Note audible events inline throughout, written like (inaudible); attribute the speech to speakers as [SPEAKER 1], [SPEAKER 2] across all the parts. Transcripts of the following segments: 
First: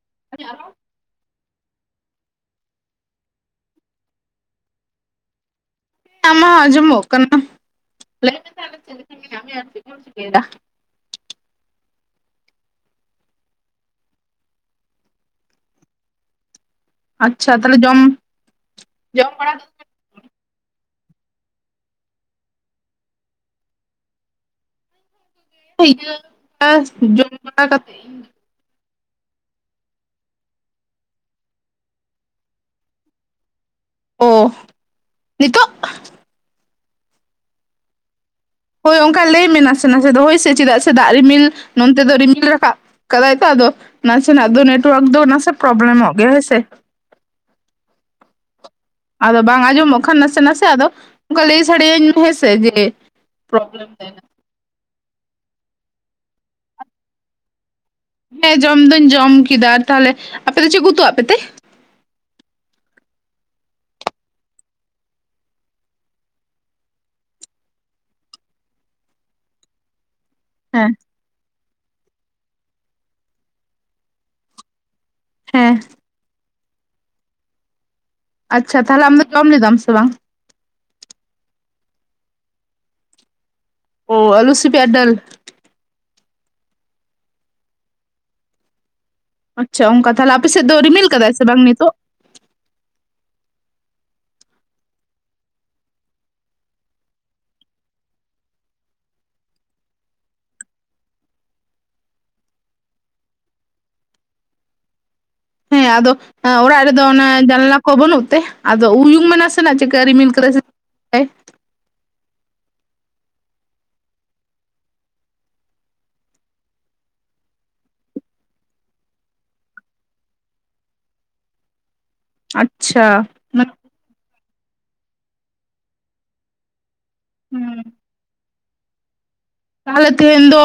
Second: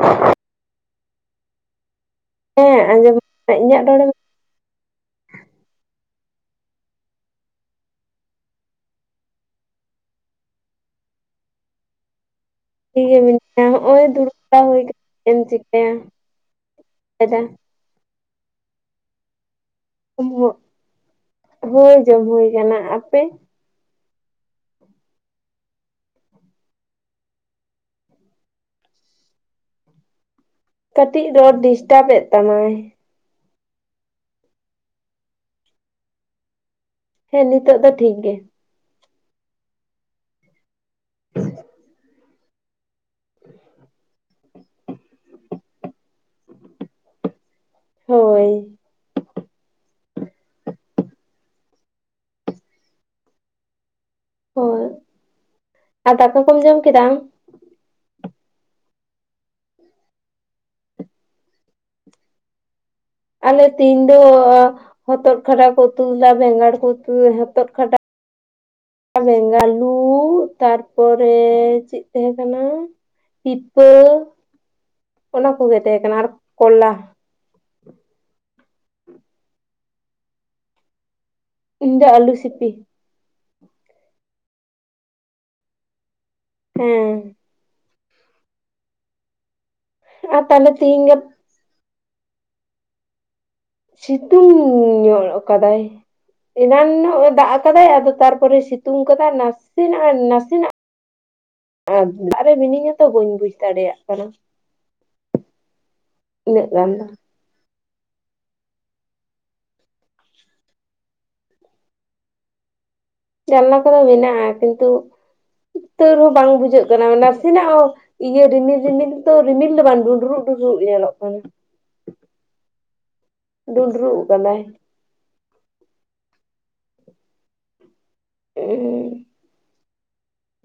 [SPEAKER 1] (unintelligible)
[SPEAKER 2] ᱦᱮᱸ ᱟᱸᱡᱚᱢ ᱤᱧᱟᱹᱜ ᱨᱚ. ᱲ ᱮᱢ
[SPEAKER 1] ᱟᱢᱟᱜ ᱟᱡᱚᱢᱚᱜ ᱠᱟᱱᱟ ᱞᱟᱹᱭ ᱢᱮ ᱛᱟᱦᱞᱮ ᱪᱮᱫ ᱞᱮᱠᱟ ᱢᱮᱱᱟᱜ ᱢᱮᱭᱟ ᱟᱨ ᱪᱮᱫ ᱠᱚᱢ ᱪᱤᱠᱟᱹᱭᱮᱫᱟ
[SPEAKER 2] ᱤᱭᱟᱹ ᱱᱚᱜᱼᱚᱭ ᱫᱩᱲᱩᱵ ᱵᱟᱲᱟ ᱦᱩᱭ ᱟᱠᱟᱱᱟ ᱪᱮᱫ ᱮᱢ ᱪᱤᱠᱟᱹᱭᱟ ᱾
[SPEAKER 1] ᱟᱪᱪᱷᱟ ᱛᱟᱦᱚᱞᱮ ᱡᱚᱢ ᱡᱚᱢ ᱵᱟᱲᱟ
[SPEAKER 2] (unintelligible) ᱦᱚᱭ ᱡᱚᱢ ᱦᱩᱭ ᱠᱟᱱᱟ ᱟᱯᱮ
[SPEAKER 1] ᱤᱭᱟᱹ (unintelligible) ᱡᱚᱢ ᱵᱟᱲᱟ ᱠᱟᱛᱮ
[SPEAKER 2] ᱠᱟᱹᱴᱤᱡ ᱨᱚᱲ ᱰᱤᱥᱴᱟᱵᱽ ᱮᱫ ᱛᱟᱢᱟᱭ
[SPEAKER 1] ᱳ ᱱᱤᱛᱚᱜ?
[SPEAKER 2] ᱦᱮᱸ ᱱᱤᱛᱚᱜ ᱫᱚ ᱴᱷᱤᱠ ᱜᱮ
[SPEAKER 1] ᱦᱳᱭ ᱚᱝᱠᱟ ᱞᱟᱹᱭ ᱢᱮ ᱱᱟᱥᱮ ᱱᱟᱥᱮ ᱫᱚ ᱦᱚᱭ ᱥᱮ ᱪᱮᱫᱟᱜ ᱥᱮ ᱫᱟᱜ ᱨᱤᱢᱤᱞ ᱱᱚᱱᱛᱮ ᱫᱚ ᱨᱤᱢᱤᱞ ᱨᱟᱠᱟᱜ ᱠᱟᱫᱟᱭᱛᱚ ᱟᱫᱚ ᱱᱟᱥᱮᱱᱟᱜ ᱫᱚ ᱱᱮᱴᱚᱣᱟᱨᱠ ᱫᱚ ᱱᱟᱥᱮ ᱯᱨᱚᱵᱞᱮᱢᱚᱜ ᱜᱮᱭᱟ ᱦᱳᱭ ᱥᱮ
[SPEAKER 2] ᱦᱳᱭ
[SPEAKER 1] ᱟᱫᱚ ᱵᱟᱝ ᱟᱸᱡᱚᱢᱚᱜ ᱠᱷᱟᱱ ᱱᱟᱥᱮ ᱱᱟᱥᱮ ᱟᱫᱚ ᱚᱱᱠᱟ ᱞᱟᱹᱭ ᱥᱟᱰᱮᱭᱟᱹᱧ ᱢᱮ ᱦᱮᱸᱥᱮ ᱡᱮ ᱯᱨᱳᱵᱮᱞᱮᱢ ᱫᱟᱭ
[SPEAKER 2] ᱦᱳᱭ, ᱟᱨ ᱫᱟᱠᱟ ᱠᱚᱢ ᱡᱚᱢ ᱠᱮᱫᱟ ᱟᱢ?
[SPEAKER 1] ᱦᱮᱸ ᱡᱚᱢ ᱫᱩᱧ ᱡᱚᱢ ᱠᱮᱫᱟ ᱛᱟᱦᱞᱮ ᱟᱯᱮ ᱫᱚ ᱪᱮᱜ ᱠᱚ ᱩᱛᱩ ᱟᱜ ᱯᱮᱛᱮ?
[SPEAKER 2] ᱟᱞᱮ ᱛᱤᱧ ᱫᱚ ᱟᱹ ᱦᱚᱛᱚᱫ ᱠᱷᱟᱰᱟ ᱠᱚ ᱩᱛᱩ ᱞᱮᱫᱟ ᱵᱮᱸᱜᱟᱲ ᱠᱚ ᱩᱛᱩ ᱞᱮᱫᱟ ᱦᱚᱛᱚᱛ ᱠᱷᱟᱰᱟ ᱵᱮᱝᱟᱞᱩ
[SPEAKER 1] ᱦᱮᱸ
[SPEAKER 2] ᱛᱟᱨᱯᱚᱨᱮ ᱪᱮᱫ ᱛᱟᱦᱮᱸ ᱠᱟᱱᱟ ᱯᱤᱯᱟᱹ ᱚᱱᱟ
[SPEAKER 1] ᱦᱮᱸ
[SPEAKER 2] ᱠᱚᱜᱮ ᱛᱟᱦᱮᱸ ᱠᱟᱱᱟ ᱟᱨ ᱠᱚᱞᱟ
[SPEAKER 1] ᱟᱪᱪᱷᱟ ᱛᱟᱦᱚᱞᱮ ᱟᱢ ᱫᱚ ᱡᱚᱢ ᱞᱮᱫᱟᱢ ᱥᱮ ᱵᱟᱝ?
[SPEAKER 2] ᱤᱧ ᱫᱚ ᱟᱞᱩᱥᱤᱯᱤ
[SPEAKER 1] ᱚ ᱟᱞᱩᱥᱤᱯᱤ ᱟᱨ ᱰᱟᱞ
[SPEAKER 2] ᱦᱮᱸ
[SPEAKER 1] ᱟᱪᱪᱷᱟ ᱚᱸᱠᱟ ᱛᱟᱦᱞᱮ
[SPEAKER 2] ᱟᱨ
[SPEAKER 1] ᱟᱯᱮᱥᱮᱫ
[SPEAKER 2] ᱛᱟᱦᱚᱞᱮ
[SPEAKER 1] ᱫᱚ ᱨᱤᱢᱤᱞ
[SPEAKER 2] ᱛᱮᱦᱤᱧ ᱜᱟᱯ
[SPEAKER 1] ᱠᱟᱫᱟᱭ ᱥᱮ ᱵᱟᱝ ᱱᱤᱛᱚᱜ?
[SPEAKER 2] ᱥᱤᱛᱩᱝ ᱧᱚᱜ ᱟᱠᱟᱫᱟᱭ ᱮᱱᱟᱱ-ᱟᱜ ᱮ ᱫᱟᱜ ᱟᱠᱟᱫᱟᱭ ᱟᱫᱚ ᱛᱟᱨᱯᱚᱨᱮ ᱥᱤᱛᱩᱝ ᱟᱠᱟᱫᱟᱭ ᱱᱟ ᱥᱮᱱᱟᱜ ᱱᱟᱥᱮᱱᱟᱜ ᱫᱟᱜ ᱨᱮ ᱨᱤᱢᱤᱞ ᱦᱚᱛ ᱵᱟᱹᱧ ᱵᱩᱡᱽ ᱫᱟᱲᱮᱭᱟᱜ ᱠᱟᱱᱟ
[SPEAKER 1] ᱦᱮᱸ ᱟᱫᱚ
[SPEAKER 2] ᱩᱱᱟᱹᱜ
[SPEAKER 1] ᱚᱲᱟᱜ
[SPEAKER 2] ᱜᱟᱱ
[SPEAKER 1] ᱨᱮᱫᱚ
[SPEAKER 2] ᱫᱚ
[SPEAKER 1] ᱚᱱᱟ ᱡᱟᱱᱟᱞᱟ ᱵᱟᱹᱱᱩᱜ ᱛᱮ ᱟᱫᱚ ᱩᱭᱩᱝ ᱢᱮ ᱥᱟᱮ ᱱᱟᱜ ᱪᱮᱜᱠᱟ ᱨᱤᱢᱤᱞ ᱠᱟᱫᱟᱭ ᱥᱮ ᱮ
[SPEAKER 2] ᱡᱟᱱᱟᱞᱟ ᱠᱚᱫᱚ ᱢᱮᱱᱟᱜᱼᱟ ᱠᱤᱱᱛᱩ ᱛᱟᱹᱣ ᱨᱮᱸᱦᱚᱸ ᱵᱟᱝ ᱵᱩᱡᱷᱟᱹᱜ ᱠᱟᱱᱟ ᱱᱟᱥᱮᱱᱟᱜ ᱦᱚᱸ ᱤᱭᱟᱹ ᱨᱤᱢᱤᱞ ᱨᱤᱢᱤᱞ ᱫᱚ ᱨᱤᱢᱤᱞ ᱫᱚ ᱵᱟᱝ ᱰᱩᱸᱰᱨᱩᱜ ᱰᱩᱸᱰᱨᱩᱜ ᱧᱮᱞᱚᱜ ᱠᱟᱱᱟ
[SPEAKER 1] ᱟᱪᱪᱷᱟ ᱢᱟᱱᱮ
[SPEAKER 2] ᱰᱩᱸᱰᱨᱩᱜ ᱟᱠᱟᱱᱟᱭ
[SPEAKER 1] ᱦᱩᱸ
[SPEAKER 2] (unintelligible)
[SPEAKER 1] ᱛᱟᱦᱚᱞᱮ ᱛᱮᱦᱮᱧ ᱫᱚ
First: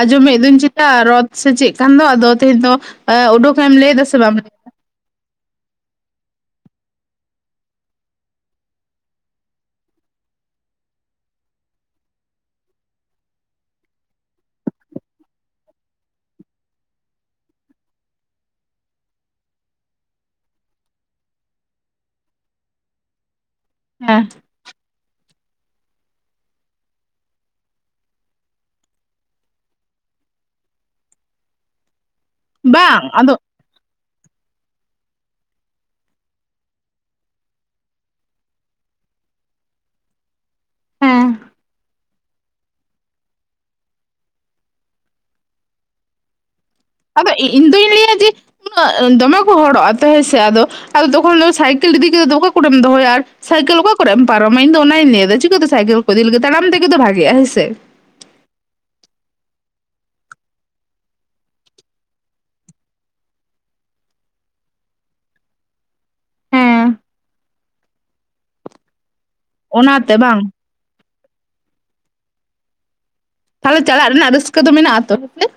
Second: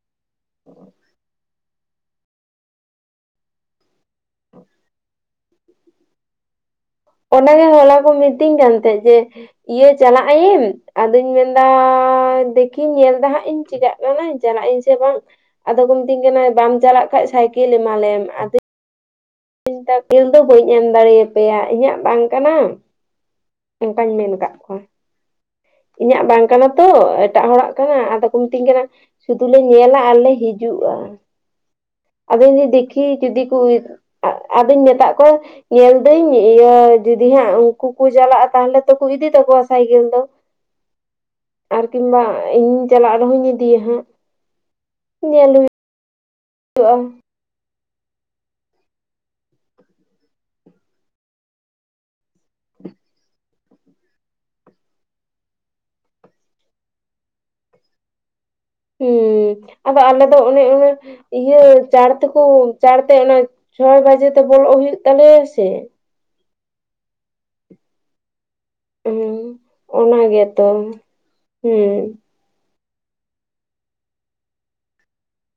[SPEAKER 1] ᱟᱸᱡᱚᱢᱮᱫ ᱫᱚᱧ ᱪᱮᱛᱟ ᱨᱚᱛ ᱥᱮ ᱪᱮᱜ ᱠᱟᱱ ᱫᱚ ᱟᱫᱚ ᱛᱮᱦᱮᱧ ᱫᱚ ᱩᱰᱩᱠᱮ ᱮᱢ ᱞᱟᱹᱭ ᱫᱟ ᱥᱮ ᱵᱟᱢ?
[SPEAKER 2] ᱚᱸᱰᱮ ᱜᱮ ᱦᱚᱞᱟ ᱠᱚ ᱢᱤᱛᱤᱧ ᱠᱟᱱ ᱛᱟᱦᱮᱸᱜ ᱡᱮ ᱤᱭᱟᱹ ᱪᱟᱞᱟᱜ ᱟᱭᱤᱢ ᱟᱫᱚᱧ ᱢᱮᱱᱫᱟ ᱫᱮᱠᱷᱤᱧ ᱧᱮᱞ ᱫᱟ ᱦᱟᱸᱜ ᱤᱧ ᱪᱤᱫᱟᱜ ᱪᱟᱞᱟᱜ ᱟᱹᱧ ᱥᱮ ᱵᱟᱝ ᱟᱫᱚ ᱠᱚ ᱢᱤᱛᱟᱹᱧ ᱠᱟᱱᱟ ᱵᱟᱢ ᱪᱟᱞᱟᱜ ᱠᱷᱟᱱ ᱥᱟᱭᱠᱮᱞ ᱮᱢᱟᱞᱮᱢ ᱟᱫᱚᱧ ᱥᱟᱭᱠᱮᱞ ᱫᱚ ᱵᱟᱹᱧ ᱮᱢ ᱫᱟᱲᱮᱭᱟᱯᱮᱭᱟ ᱤᱧᱟᱹᱜ ᱵᱟᱝ ᱠᱟᱱᱟ ᱚᱝᱠᱟᱧ
[SPEAKER 1] ᱦᱮᱸ
[SPEAKER 2] ᱢᱮᱱ ᱠᱟᱫ ᱠᱚᱣᱟ ᱤᱧᱟᱹᱜ ᱵᱟᱝ ᱠᱟᱱᱟ ᱛᱚ ᱮᱴᱟᱜ ᱦᱚᱲᱟᱜ ᱠᱟᱱᱟ ᱟᱫᱚ ᱠᱚ ᱢᱤᱛᱟᱹᱧ ᱠᱟᱱᱟ ᱥᱩᱫᱩ ᱞᱮ ᱧᱮᱞᱟ ᱟᱨᱞᱮ ᱦᱤᱡᱩᱜᱼᱟ ᱟᱫᱚ ᱯᱮᱫᱧᱟ ᱫᱮᱠᱷᱤ
[SPEAKER 1] ᱵᱟᱝ ᱟᱫᱚ
[SPEAKER 2] ᱡᱩᱫᱤ ᱠᱚ ᱦᱩᱭᱩᱜ ᱟᱫᱚᱧ ᱢᱮᱛᱫ ᱠᱚᱣᱟ ᱧᱮᱞ ᱫᱟᱹᱧ ᱤᱭᱟᱹ ᱡᱩᱫᱤ ᱦᱟᱸᱜ ᱩᱱᱠᱩ ᱠᱚ ᱪᱟᱞᱟᱜᱼᱟ ᱛᱟᱦᱞᱮ ᱛᱚᱠᱚ ᱤᱫᱤ ᱛᱟᱠᱚᱣᱟ ᱥᱟᱭᱠᱮᱞ ᱫᱚ
[SPEAKER 1] ᱦᱮᱸ
[SPEAKER 2] ᱟᱨ ᱠᱤᱝᱵᱟ ᱤᱧᱤᱧ ᱪᱟᱞᱟᱜ ᱨᱮᱦᱚᱧ ᱤᱫᱤᱭᱟ ᱦᱟᱸᱜ ᱧᱮᱞ ᱦᱩᱭᱩᱜ ᱛᱚᱜ-ᱟ
[SPEAKER 1] ᱟᱫᱚ ᱤᱧ ᱫᱚᱹᱧ ᱞᱟᱹᱭᱟ ᱡᱮ ᱩᱱᱟᱹᱜ ᱫᱚᱢᱮ ᱠᱚ ᱦᱚᱲᱚᱜ ᱟ ᱛᱚ ᱦᱮᱸᱥᱮ ᱟᱫᱚ ᱟᱫᱚ ᱛᱚᱠᱷᱚᱱ ᱫᱚ ᱥᱟᱭᱠᱮᱞ ᱤᱫᱤ ᱠᱟᱛᱮ ᱫᱚ ᱚᱠᱟ ᱠᱚᱨᱮᱢ ᱫᱚᱦᱚᱭᱟ ᱟᱨ ᱥᱟᱭᱠᱮᱞ ᱚᱠᱟ ᱠᱚᱨᱮᱢ ᱯᱟᱨᱚᱢᱟ ᱤᱧ ᱫᱚ ᱚᱱᱟᱧ ᱞᱟᱹᱭ ᱫᱟ ᱪᱤᱠᱟᱹᱛᱮ ᱥᱟᱭᱠᱮᱞ ᱠᱚ ᱠᱚ ᱤᱫᱤ ᱞᱟᱹᱜᱤᱫ ᱛᱟᱲᱟᱢ ᱛᱮᱜᱮ ᱛᱚ ᱵᱷᱟᱜᱮᱜ-ᱟ ᱦᱮᱸ ᱥᱮ
[SPEAKER 2] ᱩᱸ ᱟᱫᱚ ᱟᱞᱮ ᱫᱚ ᱚᱱᱮ ᱤᱱᱟᱹ ᱤᱭᱟᱹ ᱪᱟᱲ ᱛᱮᱠᱚ ᱪᱟᱲ ᱛᱮ ᱚᱱᱟ ᱪᱷᱚᱭ ᱵᱟᱡᱮ ᱛᱮ ᱵᱚᱞᱚᱜ ᱦᱩᱭᱩᱜ ᱛᱟᱞᱮᱭᱟ ᱥᱮ
[SPEAKER 1] ᱦᱮᱸ
[SPEAKER 2] ᱦᱩᱸ
[SPEAKER 1] ᱚᱱᱟᱛᱮ
[SPEAKER 2] ᱚᱱᱟ
[SPEAKER 1] ᱵᱟᱝ
[SPEAKER 2] ᱜᱮ ᱛᱚ ᱦᱩᱸ
[SPEAKER 1] ᱛᱟᱦᱚᱞᱮ ᱪᱟᱞᱟᱜ ᱨᱮᱱᱟᱜ ᱨᱟᱹᱥᱠᱟᱹ ᱫᱚ ᱢᱮᱱᱟᱜ ᱟ ᱛᱚ ᱦᱮᱸ (unintelligible) (inaudible)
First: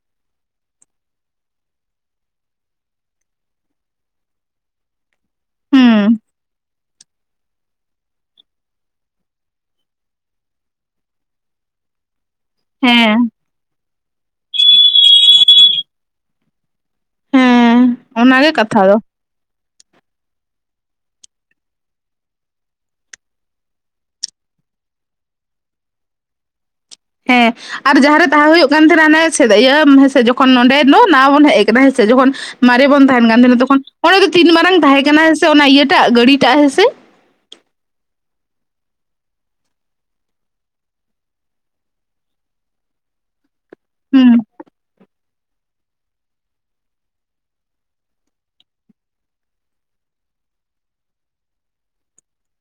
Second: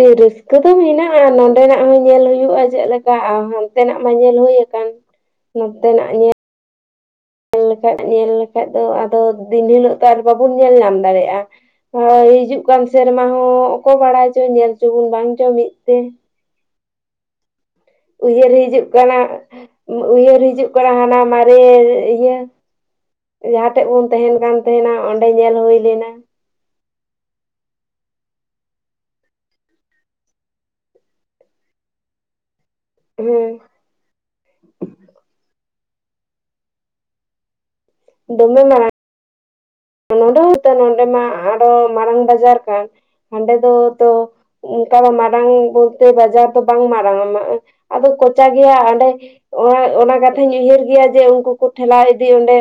[SPEAKER 2] ᱮᱭ ᱨᱟᱹᱥᱠᱟᱹ ᱫᱚ ᱢᱮᱱᱟᱜᱼᱟ, ᱱᱚᱰᱮᱱᱟᱜ ᱦᱚᱸ ᱧᱮᱞ ᱦᱩᱭᱩᱜᱼᱟ ᱪᱮᱫ ᱞᱮᱠᱟ ᱟᱨ ᱦᱟᱱᱛᱮᱱᱟᱜ ᱢᱟ ᱧᱮᱞ ᱦᱩᱭ ᱟᱠᱟᱱ, ᱱᱚᱛᱮ ᱱᱟᱜ
[SPEAKER 1] ᱦᱩᱸ
[SPEAKER 2] ᱧᱮᱞ, ᱞᱮᱠᱷᱟᱡ ᱧᱮᱞ ᱞᱮᱠᱷᱟᱡ ᱫᱚ ᱟᱫᱚ ᱫᱤᱱ ᱦᱤᱞᱳᱜ ᱫᱚ ᱟᱨ ᱵᱟᱵᱚᱱ ᱧᱮᱞ ᱧᱟᱢ ᱫᱟᱲᱮᱭᱟᱜᱼᱟ᱾ ᱦᱚᱭ ᱦᱤᱡᱩᱜ ᱠᱟᱱ ᱥᱮᱨᱢᱟ
[SPEAKER 1] ᱦᱮᱸ
[SPEAKER 2] ᱦᱚᱸ ᱚᱠᱚᱭ ᱵᱟᱲᱟᱭ ᱪᱚ ᱧᱮᱞ ᱪᱚ ᱵᱚᱱ ᱵᱟᱝ ᱪᱚ ᱢᱤᱫ ᱛᱮ᱾
[SPEAKER 1] ᱦᱮᱸ ᱚᱱᱟᱜᱮ
[SPEAKER 2] ᱩᱭᱦᱟᱹᱨ
[SPEAKER 1] ᱠᱟᱛᱷᱟ
[SPEAKER 2] ᱦᱤᱡᱩᱜ
[SPEAKER 1] ᱫᱚ
[SPEAKER 2] ᱠᱟᱱᱟ ᱟᱸᱦᱼ ᱩᱭᱦᱟᱹᱨ ᱦᱤᱡᱩᱜ ᱠᱟᱱᱟ ᱦᱟᱱᱟ ᱢᱟᱨᱮ ᱤᱭᱟᱹ ᱡᱟᱦᱟᱸᱴᱮᱡ ᱵᱚᱱ ᱛᱟᱦᱮᱱ ᱠᱟᱱ ᱛᱟᱦᱮᱱᱟ ᱚᱸᱰᱮ ᱧᱮᱞ ᱦᱩᱭ ᱞᱮᱱᱟ᱾
[SPEAKER 1] ᱦᱮᱸ (inaudible) ᱟᱨ ᱡᱟᱦᱟᱸᱨᱮ ᱛᱟᱦᱮᱸ ᱦᱩᱭᱩᱜ ᱠᱟᱱ ᱛᱟᱦᱮᱱᱟ ᱦᱟᱱᱮ (inaudible) ᱤᱭᱟᱹ ᱦᱮᱸ ᱥᱮ ᱡᱚᱠᱷᱚᱱ ᱱᱚᱸᱰᱮ ᱫᱚ ᱱᱟᱣᱟ ᱵᱚᱱ ᱦᱮᱡ ᱟᱠᱟᱱᱟ ᱦᱮᱸ ᱥᱮ ᱡᱚᱠᱷᱚᱱ ᱢᱟᱨᱮ ᱵᱚᱱ ᱛᱟᱦᱮᱱ ᱠᱟᱱ
[SPEAKER 2] ᱦᱮᱸ
[SPEAKER 1] ᱛᱟᱦᱮᱱᱟ ᱛᱚᱠᱷᱚᱱ ᱚᱸᱰᱮ ᱫᱚ ᱛᱤᱱ ᱢᱟᱨᱟᱝ ᱛᱟᱦᱮᱸ ᱠᱟᱱᱟ ᱦᱮᱸᱥᱮ ᱚᱱᱟ ᱤᱭᱟᱹᱴᱟᱜ ᱜᱟᱹᱰᱤ ᱴᱟᱜ ᱦᱮᱸ ᱥᱮ?
[SPEAKER 2] ᱫᱚᱢᱮ ᱢᱟᱨᱟᱝ᱾ ᱱᱚᱰᱮ ᱦᱚᱸ ᱛᱚ ᱱᱚᱰᱮ ᱢᱟ ᱟᱨ ᱦᱚᱸ ᱢᱟᱨᱟᱝ ᱵᱟᱡᱟᱨ ᱠᱟᱱ ᱦᱟᱸᱰᱮ ᱫᱚ ᱛᱚ
[SPEAKER 1] ᱦᱩᱸ
[SPEAKER 2] (unintelligible) ᱛᱟᱦᱞᱮ ᱢᱟᱨᱟᱝ ᱵᱚᱞᱛᱮ ᱵᱟᱡᱟᱨ ᱫᱚ ᱵᱟᱝ ᱢᱟᱨᱟᱝ-ᱟ ᱟᱫᱚ ᱠᱚᱪᱟ ᱜᱮᱭᱟ ᱦᱟᱸᱰᱮ (inaudible) ᱚᱱᱟ ᱠᱟᱛᱷᱟᱧ ᱩᱭᱦᱟᱹᱨ ᱜᱮᱭᱟ ᱡᱮ ᱩᱱᱠᱩ ᱠᱚ ᱴᱷᱮᱞᱟᱣ ᱤᱫᱤ ᱚᱸᱰᱮ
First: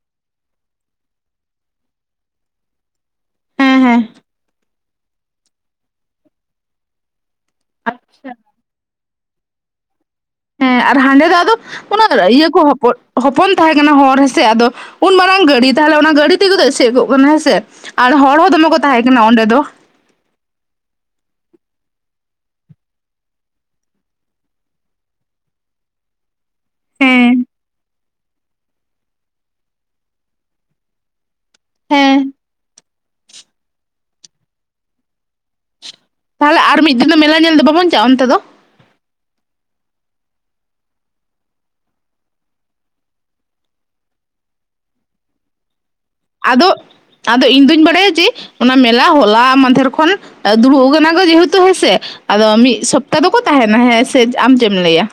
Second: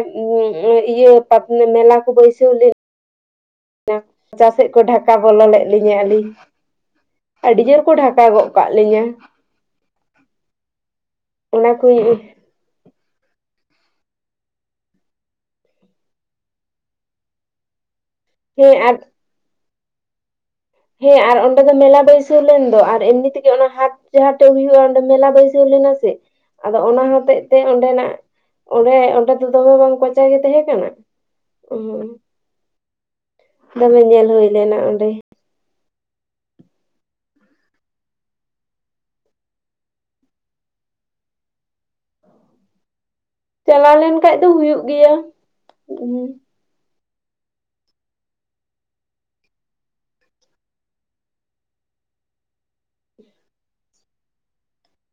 [SPEAKER 2] (inaudible) ᱤᱭᱟᱹ (inaudible) ᱢᱮᱞᱟ ᱠᱚ ᱵᱟᱹᱭᱥᱟᱹᱣ ᱞᱮᱫ,
[SPEAKER 1] ᱦᱮᱸ ᱦᱮᱸ
[SPEAKER 2] ᱪᱮᱫ ᱠᱚ ᱰᱷᱟᱠᱟ ᱵᱚᱞᱚ ᱞᱮᱫ ᱞᱤᱧᱟ ᱟᱹᱞᱤᱧ ᱟᱹᱰᱤ ᱡᱩᱨ ᱠᱚ
[SPEAKER 1] ᱟᱪᱪᱷᱟ
[SPEAKER 2] ᱰᱷᱟᱠᱟ ᱜᱚᱜ ᱠᱟᱜ ᱞᱤᱧᱟ᱾
[SPEAKER 1] ᱦᱮᱸ ᱟᱨ ᱦᱟᱸᱰᱮ ᱫᱚ ᱟᱫᱚ
[SPEAKER 2] ᱚᱱᱟ
[SPEAKER 1] ᱚᱱᱟᱹ ᱫᱚ
[SPEAKER 2] ᱠᱚᱧ
[SPEAKER 1] ᱤᱭᱟᱹ ᱠᱚ ᱦᱚᱯᱚ (unintelligible) ᱦᱚᱯᱚᱱ ᱛᱟᱦᱮᱸ ᱠᱟᱱᱟ ᱦᱚᱨ ᱦᱮᱸ ᱥᱮ ᱟᱫᱚ ᱩᱱ ᱢᱟᱨᱟᱝ ᱜᱟᱹᱰᱤ ᱛᱟᱦᱚᱞᱮ ᱚᱱᱟ ᱜᱟᱹᱰᱤ ᱛᱮᱜᱮ ᱛᱚ ᱮᱥᱮᱫ ᱠᱚᱜ ᱠᱟᱱᱟ ᱦᱮᱸ ᱥᱮ᱾ ᱟᱨ ᱦᱚᱲ ᱦᱚᱸ ᱫᱚᱢᱮ
[SPEAKER 2] ᱦᱮᱸ
[SPEAKER 1] ᱠᱚ
[SPEAKER 2] ᱟᱨ
[SPEAKER 1] ᱛᱟᱦᱮᱸ ᱠᱟᱱᱟ ᱚᱸᱰᱮ ᱫᱚ ᱾
[SPEAKER 2] ᱦᱮᱸ ᱟᱨ ᱚᱱᱰᱮ ᱫᱚ ᱢᱮᱞᱟ ᱵᱟᱹᱭᱥᱟᱹᱣ ᱞᱮᱱ ᱫᱚ ᱟᱨ ᱮᱢᱱᱤ ᱛᱮᱜᱮ ᱚᱱᱟ ᱦᱟᱴ ᱡᱟᱦᱟᱸᱴᱮᱡ ᱦᱩᱭᱩᱜᱼᱟ ᱚᱸᱰᱮ ᱢᱮᱞᱟ ᱵᱟᱹᱭᱥᱟᱹᱣ ᱞᱮᱱᱟ ᱥᱮ ᱟᱫᱚ ᱚᱱᱟ ᱦᱚᱛᱮᱜ
[SPEAKER 1] ᱦᱮᱸ
[SPEAKER 2] ᱛᱮ ᱚᱸᱰᱮᱱᱟᱜ ᱚᱸᱰᱮ ᱚᱸᱰᱮ ᱫᱚ ᱫᱚᱢᱮ ᱵᱟᱝ ᱠᱚᱪᱟ ᱜᱮ ᱛᱟᱦᱮᱸ ᱠᱟᱱᱟ ᱦᱩᱸ
[SPEAKER 1] ᱦᱮᱸ
[SPEAKER 2] (unintelligible) ᱫᱚᱢᱮ ᱧᱮᱞ ᱦᱩᱭ ᱞᱮᱱᱟ ᱚᱸᱰᱮ᱾
[SPEAKER 1] ᱛᱟᱦᱚᱞᱮ ᱟᱨ ᱢᱤᱫ ᱫᱤᱱ ᱫᱚ ᱢᱮᱞᱟ ᱧᱮᱞ ᱫᱚ ᱵᱟᱵᱚᱱ ᱪᱟᱞᱟᱜᱼᱟ ᱚᱱᱛᱮ ᱫᱚ?
[SPEAKER 2] ᱪᱟᱞᱟᱣ ᱞᱮᱱ ᱠᱷᱟᱡ ᱫᱚ ᱦᱩᱭᱩᱜ ᱜᱮᱭᱟ ᱦᱩᱸ (unintelligible)
[SPEAKER 1] ᱟᱫᱚ, ᱟᱫᱚ ᱤᱧ ᱫᱩᱧ ᱵᱟᱲᱟᱭᱟ ᱡᱮ ᱚᱱᱟ ᱢᱮᱞᱟ ᱦᱚᱞᱟ ᱢᱟᱫᱷᱮᱨ ᱠᱷᱚᱱ ᱫᱩᱲᱩᱵ ᱟᱠᱟᱱᱟ ᱠᱚ ᱡᱮᱦᱮᱛᱩ ᱦᱮᱸ ᱥᱮ, ᱟᱫᱚ ᱢᱤᱫ ᱥᱚᱯᱛᱟ ᱫᱚᱠᱚ ᱛᱟᱦᱮᱱᱟ ᱦᱮᱸ ᱥᱮ ᱟᱢ ᱪᱮᱫ ᱮᱢ ᱞᱟᱹᱭ-ᱟ?